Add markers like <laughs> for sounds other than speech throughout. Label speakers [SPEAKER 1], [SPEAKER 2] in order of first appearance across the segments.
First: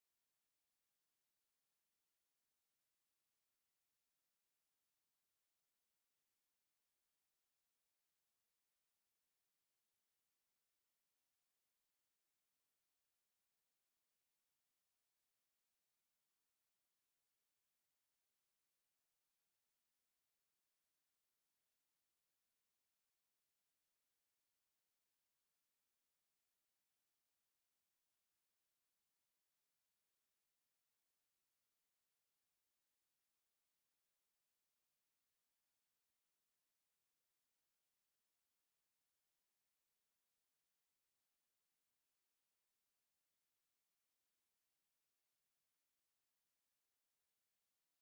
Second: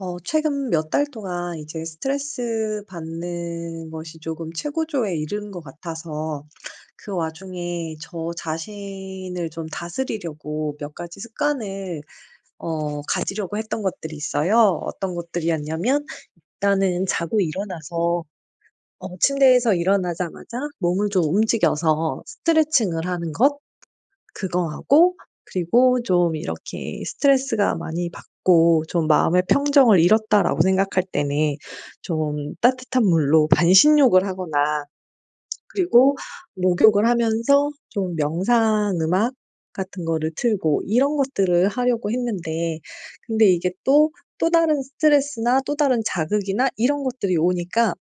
[SPEAKER 1] 최근 몇 달 동안 이제 스트레스 받는 것이 조금 최고조에 이른 것 같아서 그 와중에 저 자신을 좀 다스리려고 몇 가지 습관을 가지려고 했던 것들이 있어요. 어떤 것들이었냐면 나는 자고 일어나서 침대에서 일어나자마자 몸을 좀 움직여서 스트레칭을 하는 것? 그거 하고 그리고 좀 이렇게 스트레스가 많이 받고 좀 '마음의 평정을 잃었다.'라고 생각할 때는 좀 따뜻한 물로 반신욕을 하거나 그리고 목욕을 하면서 좀 명상 음악 같은 거를 틀고 이런 것들을 하려고 했는데 근데 이게 또, 또 다른 스트레스나 또 다른 자극이나 이런 것들이 오니까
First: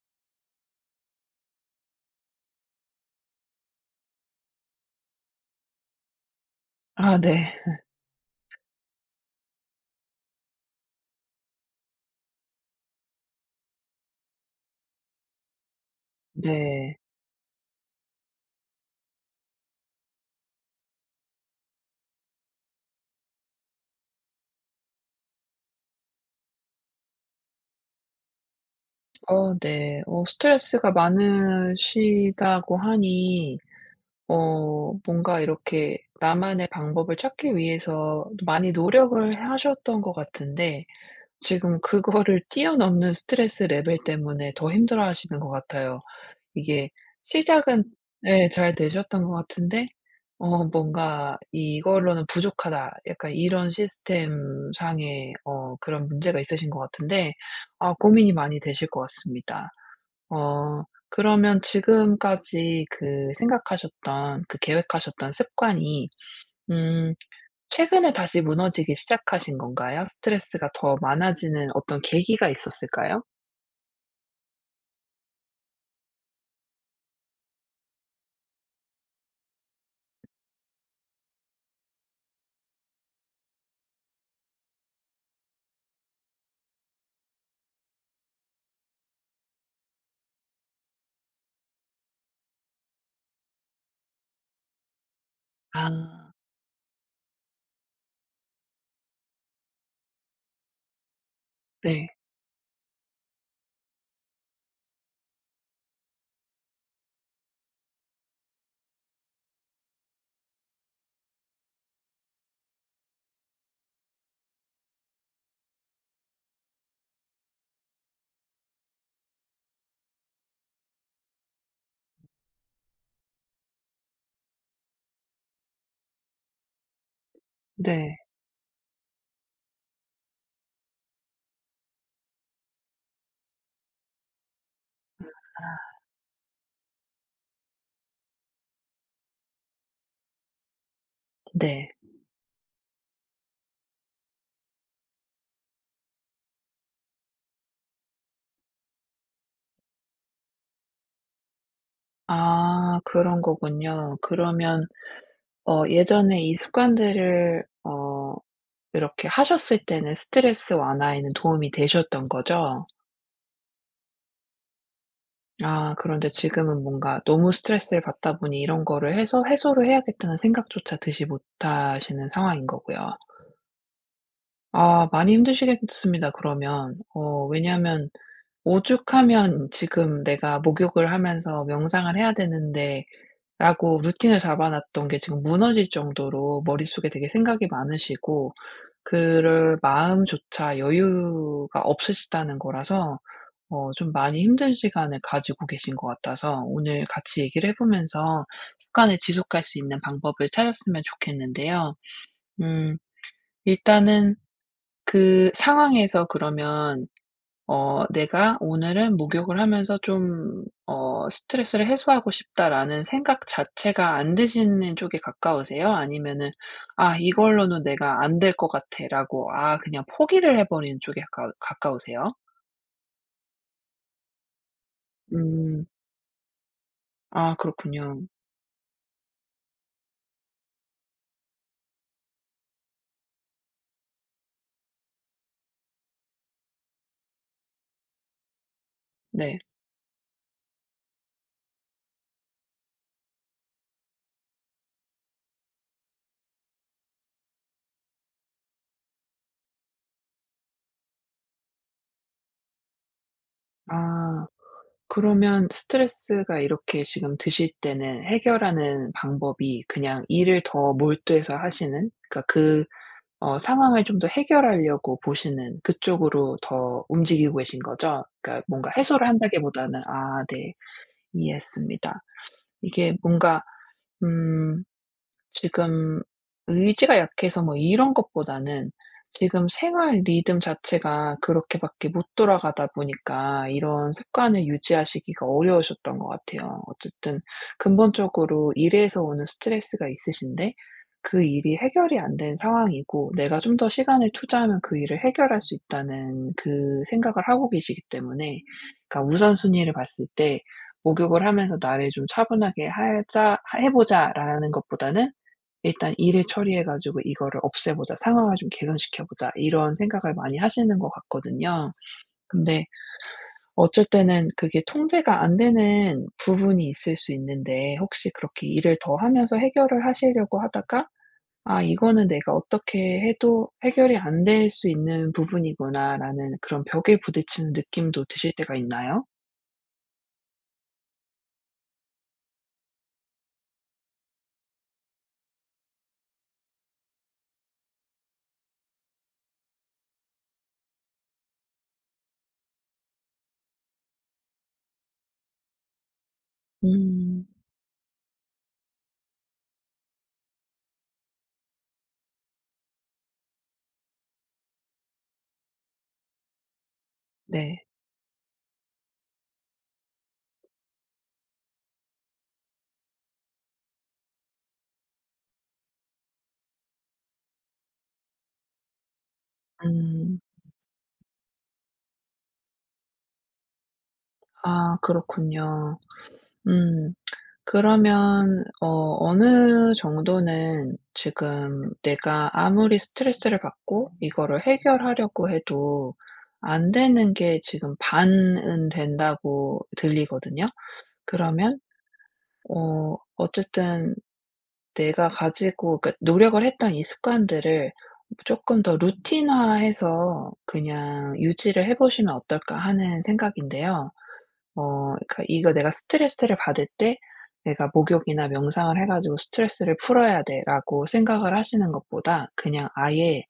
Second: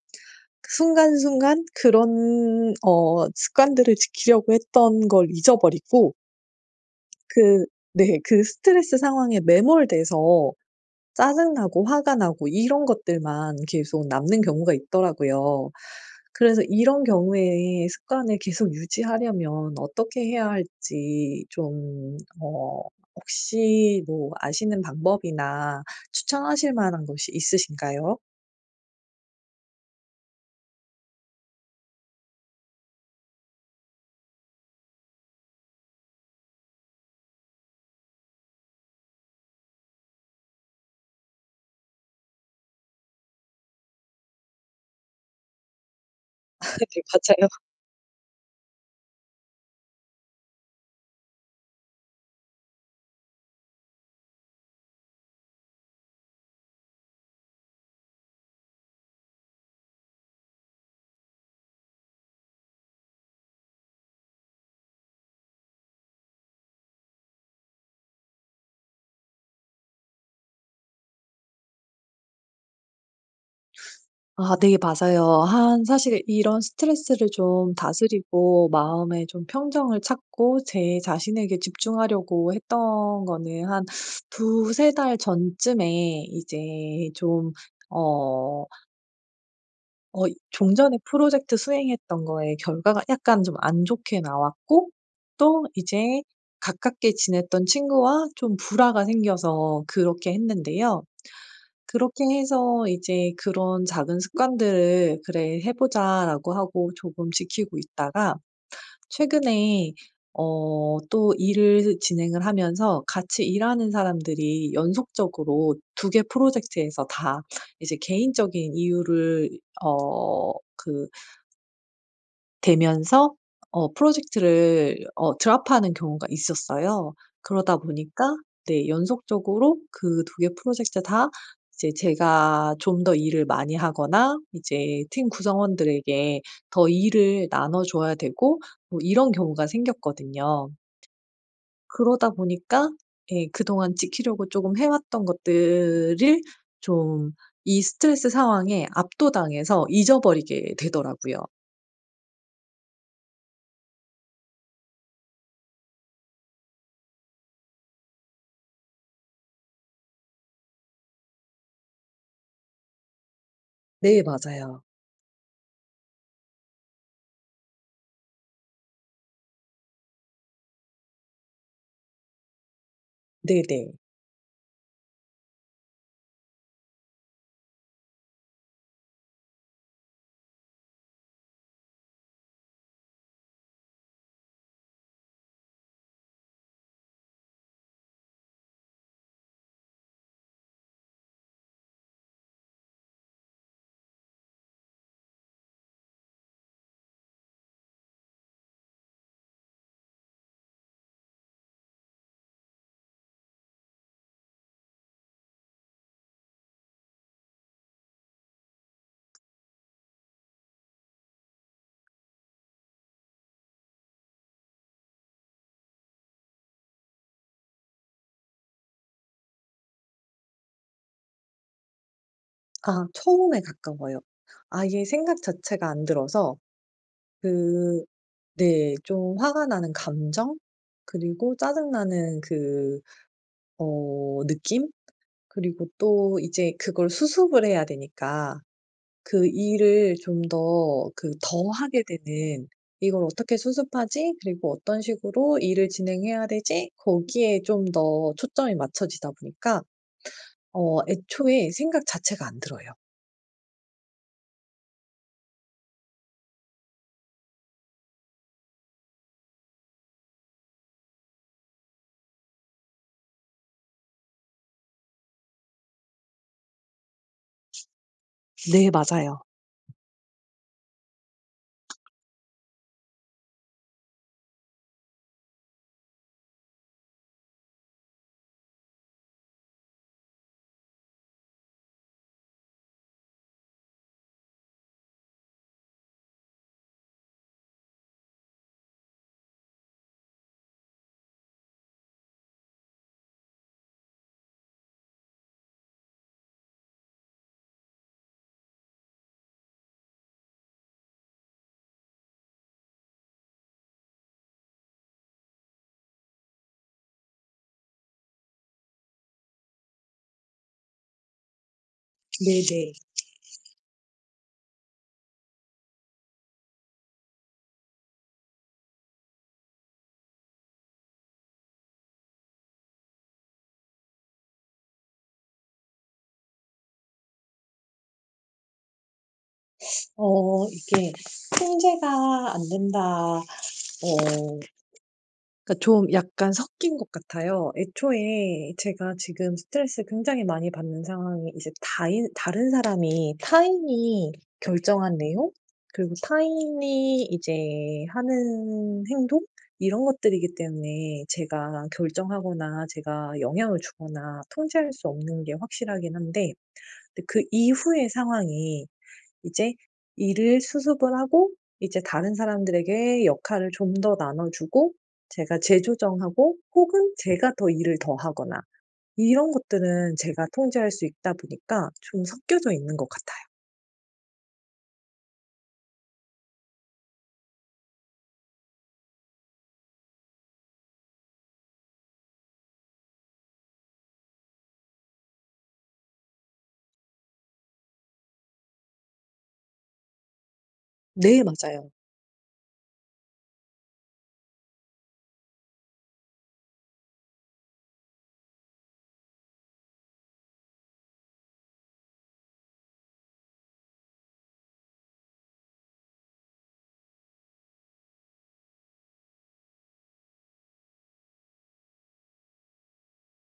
[SPEAKER 1] 그 순간순간 그런 습관들을 지키려고 했던 걸 잊어버리고
[SPEAKER 2] 아 네.
[SPEAKER 1] 그 네. 그 스트레스 상황에 매몰돼서 짜증 나고 화가 나고 이런 것들만 계속 남는 경우가 있더라고요. 그래서
[SPEAKER 2] 네.
[SPEAKER 1] 이런 경우에 습관을 계속 유지하려면 어떻게 해야 할지 혹시 뭐 아시는 방법이나 추천하실 만한 것이 있으신가요?
[SPEAKER 2] 네. 스트레스가 많으시다고 하니, 뭔가 이렇게 나만의 방법을 찾기 위해서 많이 노력을 하셨던 것 같은데, 지금 그거를 <laughs> 뛰어넘는 스트레스 레벨 때문에 더 힘들어하시는 것 같아요. 이게
[SPEAKER 1] 네.
[SPEAKER 2] 시작은 예 잘 되셨던 것 같은데, 뭔가 '이걸로는 부족하다.' 약간 이런 시스템상의 그런 문제가 있으신 것 같은데, 아 고민이 많이 되실 것 같습니다. 어 그러면 지금까지 그 생각하셨던, 그 계획하셨던 습관이 음 최근에 다시 무너지기 시작하신 건가요? 스트레스가 더 많아지는 어떤 계기가 있었을까요?
[SPEAKER 1] 아 네, 맞아요. 한 사실 이런 스트레스를 좀 다스리고 마음의 좀 평정을 찾고 제 자신에게 집중하려고 했던 거는 한 두세 달 전쯤에 이제 좀 어 어 종전에 프로젝트 수행했던 거에 결과가 약간 좀 안 좋게 나왔고 또
[SPEAKER 2] 아
[SPEAKER 1] 이제 가깝게 지냈던 친구와 좀 불화가 생겨서 그렇게 했는데요.
[SPEAKER 2] 네.
[SPEAKER 1] 그렇게 해서 이제 그런 작은 습관들을 '그래 해 보자.'라고 하고 조금 지키고 있다가 최근에 어 또 일을 진행을 하면서 같이 일하는 사람들이 연속적으로 두 개 프로젝트에서 다 이제 개인적인 이유를 어그 되면서 프로젝트를 드랍하는 경우가 있었어요. 그러다
[SPEAKER 2] 네.
[SPEAKER 1] 보니까 네, 연속적으로 그 두 개 프로젝트 다 이제 제가 좀 더 일을 많이 하거나 이제 팀
[SPEAKER 2] 아
[SPEAKER 1] 구성원들에게 더 일을 나눠 줘야 되고 뭐 이런 경우가 생겼거든요.
[SPEAKER 2] 네.
[SPEAKER 1] 그러다 보니까 예, 그동안 지키려고 쪼금 해 왔던 것들을 좀 이 스트레스 상황에 압도당해서 잊어버리게 되더라고요.
[SPEAKER 2] 아 그런 거군요. 그러면 예전에 이 습관들을 이렇게 하셨을 때는 스트레스 완화에는 도움이 되셨던 거죠?
[SPEAKER 1] 네 맞아요.
[SPEAKER 2] 아 그런데 지금은 뭔가 너무 스트레스를 받다 보니, 이런 거를 해서 '해소를 해야겠다.'는 생각조차 드시 못하시는 상황인 거고요.
[SPEAKER 1] 네네.
[SPEAKER 2] 아 많이 힘드시겠습니다 그러면. 왜냐하면 오죽하면 지금 '내가 목욕을 하면서 명상을 해야 되는데.'라고 루틴을 잡아 놨던 게 지금 무너질 정도로 머릿속에 되게 생각이 많으시고, 그럴 마음조차 여유가 없으시다는 거라서 좀 많이 힘든 시간을 가지고 계신 것 같아서, 오늘 같이 얘기를 해 보면서 습관을 지속할 수 있는 방법을 찾았으면 좋겠는데요. 음 일단은 그 상황에서 그러면, '내가 오늘은 목욕을 하면서 좀 스트레스를 해소하고 싶다.'라는 생각 자체가 안 드시는 쪽에 가까우세요? 아니면은 '아 이걸로는 내가 안 될 것 같아.'라고, 아 그냥 포기를 해버리는 쪽에 가까우세요?
[SPEAKER 1] 아 처음에 가까워요. 아예 생각
[SPEAKER 2] 음.
[SPEAKER 1] 자체가 안 들어서
[SPEAKER 2] 아
[SPEAKER 1] 그
[SPEAKER 2] 그렇군요.
[SPEAKER 1] 네, 좀 화가 나는 감정 그리고 짜증나는 느낌 그리고 또 이제 그걸 수습을 해야 되니까 그
[SPEAKER 2] 네.
[SPEAKER 1] 일을 좀 더 그 더 하게 되는 '이걸 어떻게 수습하지? 그리고 어떤 식으로 일을 진행해야 되지?' 거기에 좀 더 초점이 맞춰지다 보니까 애초에 생각 자체가 안 들어요.
[SPEAKER 2] 아 그러면 스트레스가 이렇게 지금 드실 때는 해결하는 방법이 그냥 일을 더 몰두해서 하시는, 그러니까 그 상황을 좀 더 해결하려고 보시는, 그쪽으로 더 움직이고 계신 거죠? 그러니까
[SPEAKER 1] 네
[SPEAKER 2] 뭔가 해소를
[SPEAKER 1] 맞아요.
[SPEAKER 2] 한다기보다는, 아 네. 이해했습니다. 이게 뭔가 음 지금 의지가 약해서 뭐 이런 것보다는, 지금 생활 리듬 자체가 그렇게밖에 못 돌아가다 보니까 이런 습관을 유지하시기가 어려우셨던 것 같아요. 어쨌든 근본적으로 일에서 오는 스트레스가 있으신데, 그 일이 해결이 안 된 상황이고, 내가 좀 더 시간을 투자하면 그 일을 해결할 수 있다는 그 생각을 하고 계시기 때문에, 그러니까 우선순위를 봤을 때 목욕을 하면서 '나를 좀 차분하게 하자, 해 보자.'라는 것보다는, '일단 일을 처리해 가지고 이거를 없애보자. 상황을 좀 개선시켜 보자.' 이런 생각을 많이 하시는 것 같거든요. 근데
[SPEAKER 1] 네네.
[SPEAKER 2] 어쩔 때는 그게 통제가 안 되는 부분이 있을 수 있는데, 혹시 그렇게 일을 더 하면서 해결을 하시려고 하다가 '아 이거는 내가 어떻게 해도 해결이 안 될 수 있는 부분이구나.'라는 그런 벽에 부딪히는 느낌도 드실 때가 있나요?
[SPEAKER 1] 이게 통제가 안 된다. 어 그러니까 좀 약간 섞인 것 같아요. 애초에 제가 지금 스트레스 굉장히 많이 받는 상황이 이제 다인 다른 사람이 타인이 결정한 내용 그리고 타인이
[SPEAKER 2] 음.
[SPEAKER 1] 이제 하는 행동 이런 것들이기 때문에 제가 결정하거나 제가 영향을 주거나 통제할 수 없는 게 확실하긴 한데 근데 그
[SPEAKER 2] 네.
[SPEAKER 1] 이후의 상황이 이제 일을 수습을 하고 이제 다른 사람들에게 역할을 좀 더 나눠 주고 제가 재조정하고 혹은 제가 더 일을 더 하거나 이런 것들은
[SPEAKER 2] 음.
[SPEAKER 1] 제가 통제할 수 있다 보니까 좀 섞여져 있는 것 같아요.
[SPEAKER 2] 아 그렇군요. 음. 그러면, 어느 정도는 지금 내가 아무리 스트레스를 받고 이거를 해결하려고 해도 안 되는 게 지금 반은 된다고 들리거든요.
[SPEAKER 1] 네,
[SPEAKER 2] 그러면
[SPEAKER 1] 맞아요.
[SPEAKER 2] 어쨌든 내가 가지고, 그러니까 노력을 했던 이 습관들을 조금 더 루틴화해서 그냥 유지를 해 보시면 어떨까 하는 생각인데요. 어 그러니까 이거, '내가 스트레스를 받을 때 내가 목욕이나 명상을 해 가지고 스트레스를 풀어야 돼.'라고 생각을 하시는 것보다, 그냥 아예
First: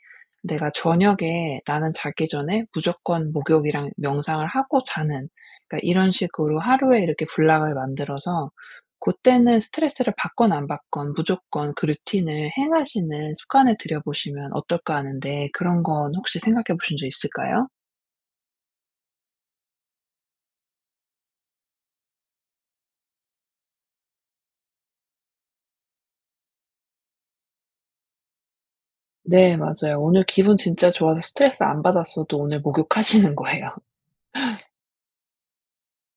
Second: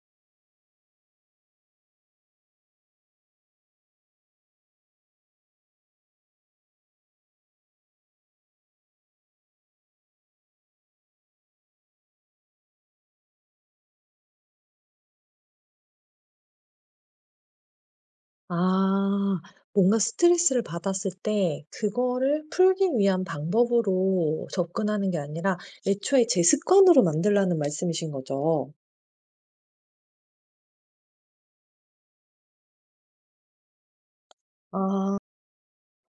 [SPEAKER 2] 내가 저녁에, 나는 자기 전에 무조건 목욕이랑 명상을 하고 자는, 그러니까 이런 식으로 하루에 이렇게 블록을 만들어서, 그때는 스트레스를 받건 안 받건 무조건 그 루틴을 행하시는 습관을 들여 보시면 어떨까 하는데, 그런 건 혹시 생각해 보신 적 있을까요?
[SPEAKER 1] 아, 뭔가 스트레스를 받았을 때 그거를 풀기 위한 방법으로 접근하는 게 아니라 애초에 제 습관으로 만들라는 말씀이신 거죠.
[SPEAKER 2] 네, 맞아요. 오늘 기분 진짜 좋아서 스트레스 안 받았어도 오늘 목욕하시는 <laughs> 거예요.
[SPEAKER 1] 아.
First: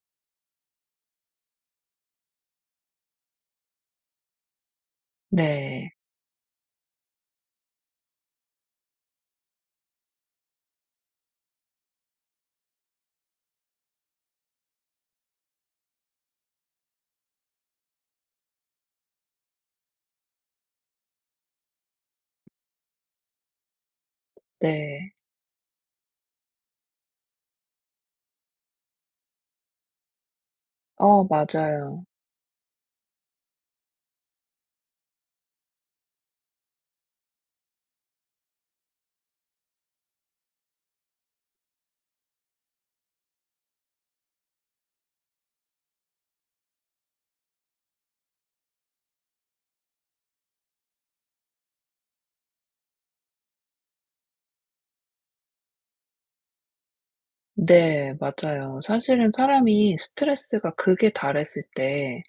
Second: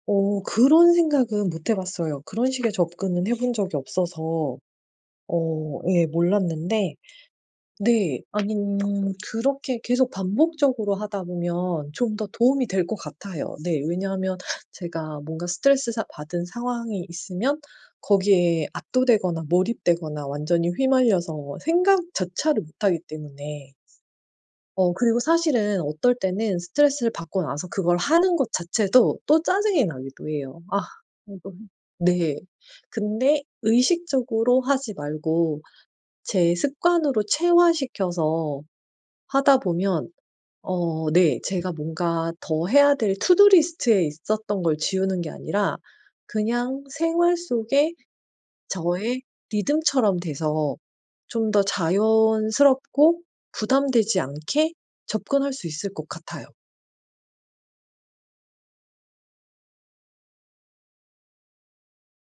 [SPEAKER 1] 그런 생각은 못해 봤어요. 그런 식의 접근은 해본 적이 없어서
[SPEAKER 2] 네.
[SPEAKER 1] 예, 몰랐는데 네 아니 그렇게 계속 반복적으로 하다 보면 좀 더 도움이 될 것 같아요. 네, 왜냐하면 제가 뭔가 스트레스 사 받은 상황이 있으면 거기에 압도되거나 몰입되거나 완전히 휘말려서 생각 자체를 못 하기 때문에.
[SPEAKER 2] 네.
[SPEAKER 1] 그리고 사실은 어떨 때는 스트레스를 받고 나서 그걸 하는 것 자체도 또 짜증이 나기도 해요. 아 이거
[SPEAKER 2] 맞아요.
[SPEAKER 1] 네. 근데 의식적으로 하지 말고 제 습관으로 체화시켜서 하다 보면 네, 제가 뭔가 더 해야 될 투두 리스트에 있었던 걸 지우는 게 아니라 그냥 생활 속에 저의 리듬처럼 돼서 좀 더 자연스럽고 부담되지 않게 접근할 수 있을 것 같아요.
[SPEAKER 2] 네, 맞아요. 사실은 사람이 스트레스가 극에 달했을 때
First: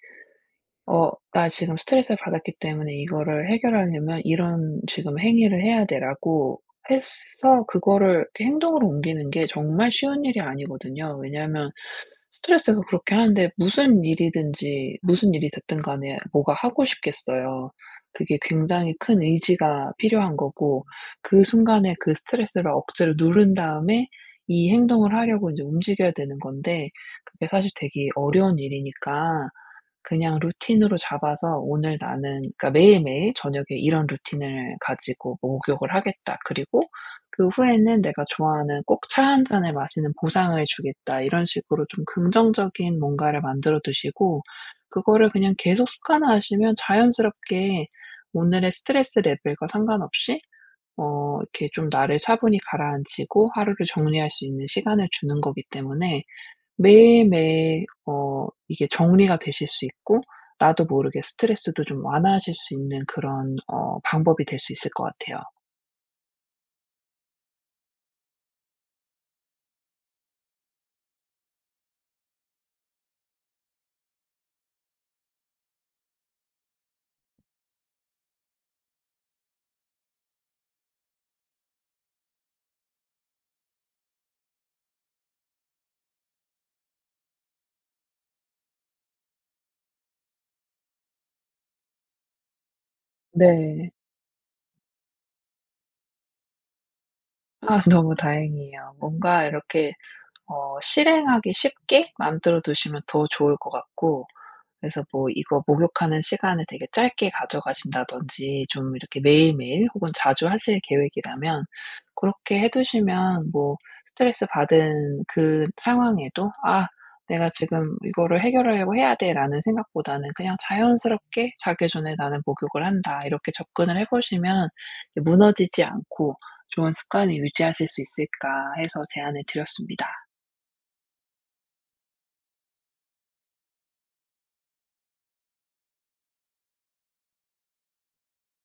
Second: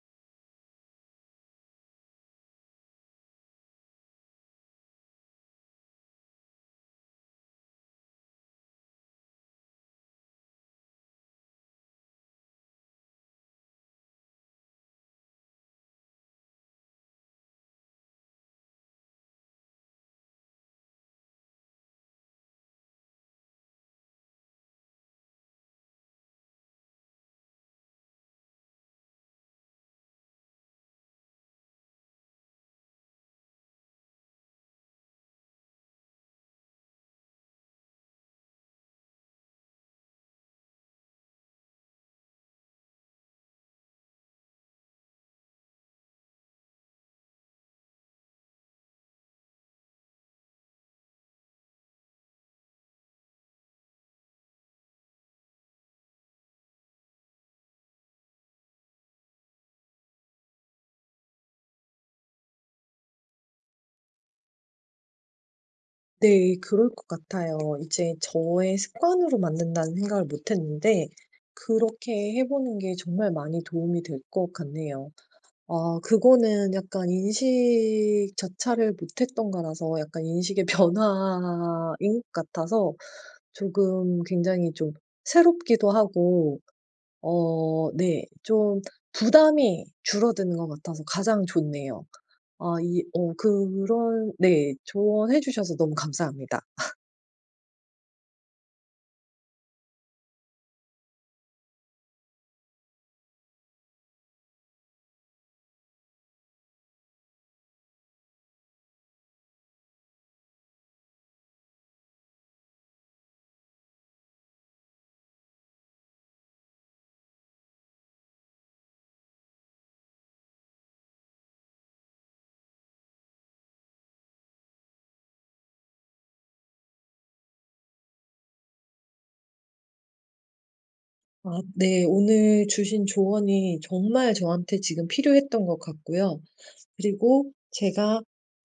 [SPEAKER 2] '어 나 지금 스트레스를 받았기 때문에 이거를 해결하려면 이런 지금 행위를 해야 돼.'라고 해서 그거를 이렇게 행동으로 옮기는 게 정말 쉬운 일이 아니거든요. 왜냐하면 스트레스가 그렇게 하는데, 무슨 일이든지 무슨 일이 됐든 간에 뭐가 하고 싶겠어요. 그게 굉장히 큰 의지가 필요한 거고, 그 순간에 그 스트레스를 억지로 누른 다음에 이 행동을 하려고 인제 움직여야 되는 건데, 그게 사실 되게 어려운 일이니까 그냥 루틴으로 잡아서, '오늘 나는', 그러니까 매일매일 저녁에 '이런 루틴을 가지고 목욕을 하겠다. 그리고 그 후에는 내가 좋아하는 꼭 차 한 잔을 마시는 보상을 주겠다.' 이런 식으로 좀 긍정적인 뭔가를 만들어 두시고, 그거를 그냥 계속 습관화하시면 자연스럽게 오늘의 스트레스 레벨과 상관없이 이렇게 좀 나를 차분히 가라앉히고 하루를 정리할 수 있는 시간을 주는 거기 때문에, 매일매일 이게 정리가 되실 수 있고, 나도 모르게 스트레스도 좀 완화하실 수 있는 그런 방법이 될 수 있을 것 같아요.
[SPEAKER 1] 네. 그럴 것 같아요. 이제 저의 습관으로 만든다는 생각을 못 했는데 그렇게 해 보는 게 정말 많이 도움이 될 것 같네요. 아 그거는 약간 인식 자체를 못 했던 거라서 약간 인식의 <laughs> 변화인 것 같아서 조금 굉장히 좀 새롭기도 하고 네. 좀 부담이 줄어드는 것 같아서 가장 좋네요. 아 이 어
[SPEAKER 2] 네.
[SPEAKER 1] 그런 네. 조언해 주셔서 너무 감사합니다.
[SPEAKER 2] 아 <laughs> 너무 다행이에요. 뭔가 이렇게 실행하기 쉽게 만들어 두시면 더 좋을 것 같고, 그래서 뭐 이거 목욕하는 시간을 되게 짧게 가져가신다든지, 좀 이렇게 매일매일 혹은 자주 하실 계획이라면 그렇게 해 두시면, 뭐 스트레스 받은 그 상황에도 '아 내가 지금 이거를 해결하려고 해야 돼.'라는 생각보다는 그냥 자연스럽게 '자기 전에 나는 목욕을 한다.' 이렇게 접근을 해 보시면 이 '무너지지 않고 좋은 습관을 유지하실 수 있을까.' 해서 제안을 드렸습니다.
[SPEAKER 1] 아 네. 오늘 주신 조언이 정말 저한테 지금 필요했던 것 같고요. 그리고 제가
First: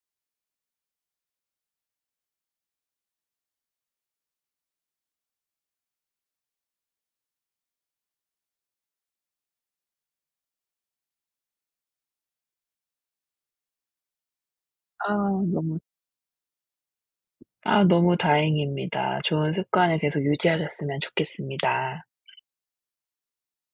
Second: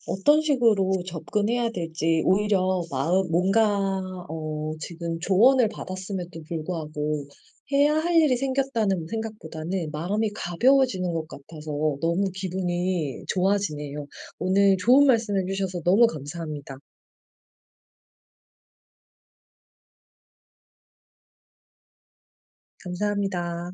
[SPEAKER 1] 어떤 식으로 접근해야 될지 오히려 마음 뭔가 지금 조언을 받았음에도 불구하고 해야 할 일이 생겼다는 생각보다는 마음이 가벼워지는 것 같아서 너무 기분이 좋아지네요. 오늘 좋은
[SPEAKER 2] 아
[SPEAKER 1] 말씀해
[SPEAKER 2] 너무
[SPEAKER 1] 주셔서 너무 감사합니다.
[SPEAKER 2] 아 너무 다행입니다. 좋은 습관을 계속 유지하셨으면 좋겠습니다.
[SPEAKER 1] 감사합니다.